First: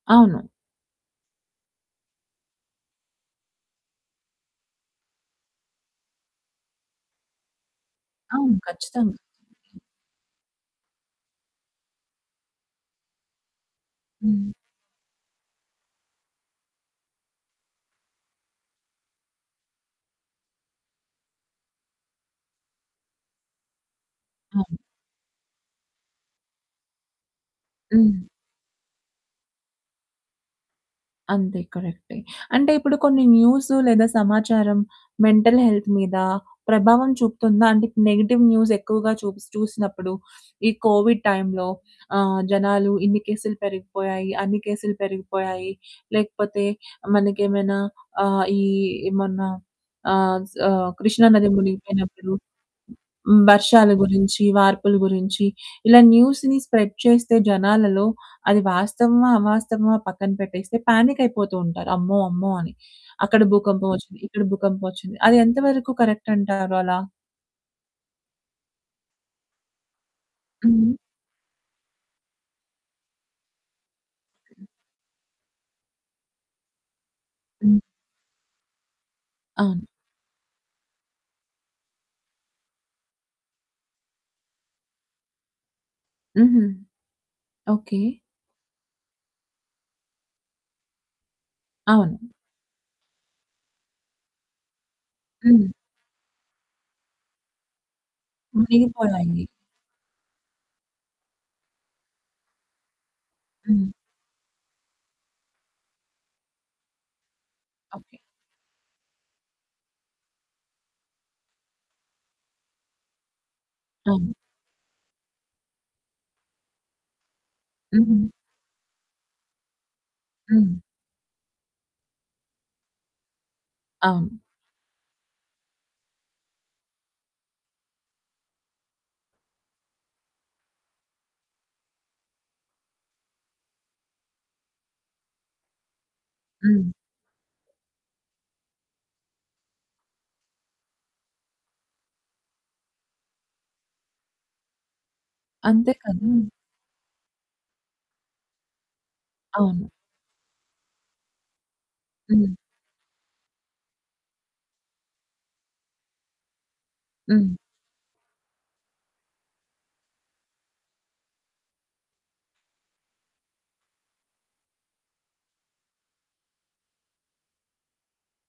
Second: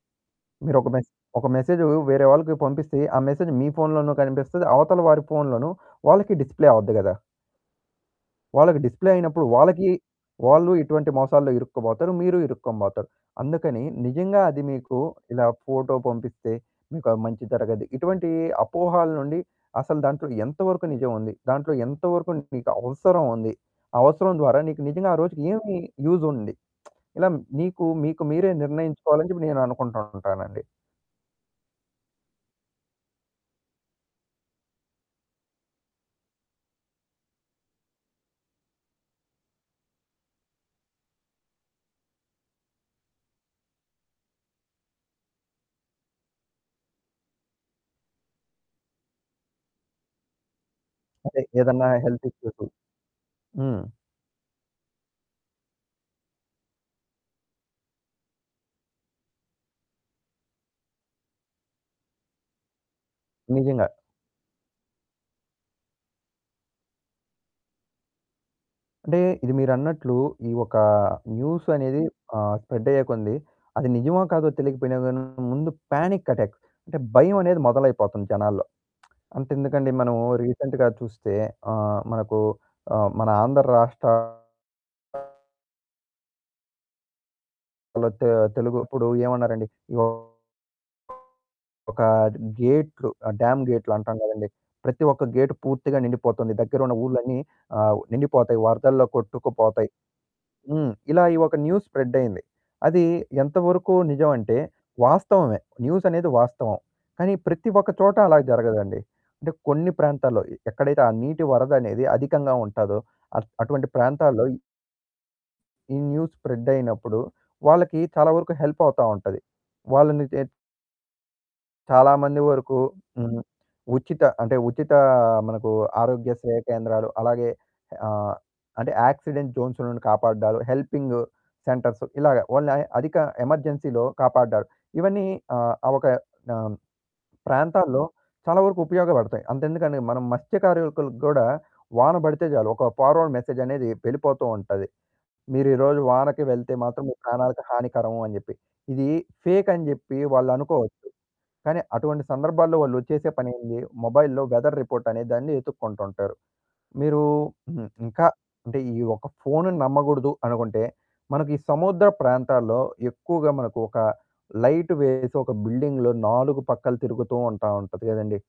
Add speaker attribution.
Speaker 1: అవును.
Speaker 2: మీరొక మెసె ఒక మెసేజు వేరే వాళ్ళకి పంపిస్తే, ఆ మెసేజు మీ ఫోన్‌లోనూ కనిపిస్తది, అవతలి వారి ఫోన్‌లోను వాళ్ళకి డిస్‌ప్లే అవ్వుద్ది గదా!
Speaker 1: అవును.
Speaker 2: వాళ్ళకి డిస్‌ప్లే
Speaker 1: ఖచ్చితంగా.
Speaker 2: అయినప్పుడు వాళ్ళకి వాళ్ళు ఇటువంటి మోసాల్లో ఇరుక్కోబోతారు, మీరు ఇరుక్కోనిబోతారు. అందుకని నిజంగా
Speaker 1: హ్మ్.
Speaker 2: అది మీకు ఇలా ఫోటో పంపిస్తే మీకు ఆ మంచి జరగది. ఇటువంటి అపోహలనుండి అసలు దాంట్లో ఎంత వరకు నిజముంది. దాంట్లో ఎంతవరకు నీకు అవసరముంది. ఆ అవసరం ద్వారా
Speaker 1: అవును.
Speaker 2: నీకు నిజంగా ఆ రోజుకి ఏమి యూజ్ ఉంది. ఇలా మీకు
Speaker 1: హ్మ్.
Speaker 2: మీకు మీరే నిర్ణయించుకోవాలని చెప్పి నేననుకుంటు ఉంటానండి.
Speaker 1: అంతే కరెక్టే. అంటే ఇప్పుడు కొన్ని న్యూసు లేదా సమాచారం మెంటల్ హెల్త్ మీద ప్రభావం చూపుతుందా? అంటే నెగెటివ్ న్యూస్ ఎక్కువగా చూస్ చూసినప్పుడు. ఈ కోవిడ్ టైమ్‌లో ఆహ్, జనాలు ఇన్ని కేసులు పెరిగిపోయాయి, అన్ని కేసులు పెరిగిపోయాయి, లేకపోతే మనకేమైనా ఆహ్, ఈ మొన్న ఆహ్, సా కృష్ణా
Speaker 2: అంటే
Speaker 1: నది
Speaker 2: ఏదన్నా హెల్త్
Speaker 1: మునిగిపోయినప్పుడు,
Speaker 2: ఇష్యూసు. హ్మ్.
Speaker 1: వర్షాల గురించి, వార్పుల గురించి, ఇలా న్యూస్‌ని స్ప్రెడ్ చేస్తే జనాలలో అది వాస్తవమా అవాస్తవమా పక్కన పెట్టేస్తే పానిక్ అయిపోతూ ఉంటారు, "అమ్మో! అమ్మో!" అని. అక్కడ
Speaker 2: నిజంగా.
Speaker 1: భూకంపం ఒచ్చింది, ఇక్కడ భూకంపం ఒచ్చింది, అదెంత వరకు కరక్టంటారలా?
Speaker 2: అంటే ఇది మీరన్నట్లు ఈ ఒక
Speaker 1: హ్మ్.
Speaker 2: న్యూస్ అనేది ఆ స్ప్రెడయ్యే కొంది అది నిజమో కాదో
Speaker 1: హ్మ్.
Speaker 2: తెలియకపోయినా గాని ముందు పానిక్ అటాక్ అంటే భయమనేది
Speaker 1: హ్మ్.
Speaker 2: మొదలైపోతుంది జనాల్లో.
Speaker 1: అవును.
Speaker 2: అంతెందుకండీ మనము రీసెంట్‌గా చూస్తే ఆహ్, మనకు ఆ మన ఆంధ్ర రాష్ట్ర
Speaker 1: హుహు. ఓకే.
Speaker 2: ఆళ్ళ తె తెలుగు ఇప్పుడు ఏమన్నారండి. ఒక
Speaker 1: అవును.
Speaker 2: డ్ గేటులు డ్యామ్ గేటులు అంటాం గదండీ. ప్రతి ఒక్క గేట్
Speaker 1: హ్మ్.
Speaker 2: పూర్తిగా నిండిపోతుంది. దగ్గరున్న ఊర్లన్నీ ఆ నిండిపోతాయి. వరదల్లో
Speaker 1: మునిగిపోయాయి.
Speaker 2: కొట్టుకుపోతాయి. హ్మ్. ఇలా ఈ ఒక న్యూస్ స్ప్రెడ్ అయ్యింది. అది
Speaker 1: హ్మ్.
Speaker 2: ఎంతవరకు నిజమంటే వాస్తవమే. న్యూస్ అనేది వాస్తవం. కానీ ప్రతి ఒక్క చోట
Speaker 1: ఓకే.
Speaker 2: అలా జరగదండి. అంటే కొన్ని ప్రాంతాల్లో ఎక్కడైతే ఆ నీటి వరదనేది అధికంగా ఉంటాదో అట్ అటువంటి
Speaker 1: అవును.
Speaker 2: ప్రాంతాల్లో ఈ న్యూస్ స్ప్రెడ్ అయినప్పుడు వాళ్ళకి
Speaker 1: హుహు.
Speaker 2: చాలా వరకు హెల్ప్ అవుతా ఉంటది. వాళ్ళని చేత్
Speaker 1: హ్మ్.
Speaker 2: చాలా మంది వరకు హ్మ్. ఉచిత
Speaker 1: అవును.
Speaker 2: అంటే ఉచితా మనకు ఆరోగ్య సేవ కేంద్రాలు అలాగే ఆహ్, అంటే యాక్సిడెంట్ జోన్స్ నుండి కాపాడడాలు, హెల్పింగ్ సెంటర్స్ ఇలాగ ఓన్లీ అధిక ఎమర్జెన్సీ‌లో కాపాడారు. ఇవన్నీ ఆహ్, ఆ ఒక ఆహ్,
Speaker 1: హ్మ్.
Speaker 2: ప్రాంతాల్లో చాలా వరకు ఉపయోగపడతాయి. అంతెందుకండి మనం మత్స్యకారులకు గూడా వాన బడితే చాలు. ఒక ఫార్వర్డ్ మెసేజ్ అనేది వెళ్ళిపోతూ ఉంటది. "మీరు
Speaker 1: అంతే
Speaker 2: ఈరోజు
Speaker 1: కదూ.
Speaker 2: వానకి వెళ్తే మాత్రం మీ ప్రాణాలకి హానికరము." అని జెప్పి. ఇది ఫేక్ అని
Speaker 1: అవును.
Speaker 2: జెప్పి వాళ్ళనుకోవచ్చు. కానీ అటువంటి
Speaker 1: హ్మ్.
Speaker 2: సందర్భాల్లో వాళ్ళు చేసే పనేంది? మొబైల్‌లో వెదర్ రిపోర్ట్ అనే దాన్ని వెతుక్కుంటూ ఉంటారు. మీరు
Speaker 1: హ్మ్.
Speaker 2: హ్మ్. ఇంకా అంటే ఈ ఒక్క ఫోన్‌ను నమ్మగూడదు అనుకుంటే మనకి ఈ సముద్ర ప్రాంతాల్లో ఎక్కువగా మనకు ఒక లైట్ వేసి ఒక బిల్డింగ్‌లో నాలుగు పక్కల తిరుగుతూ ఉంటా ఉంటది కదండీ.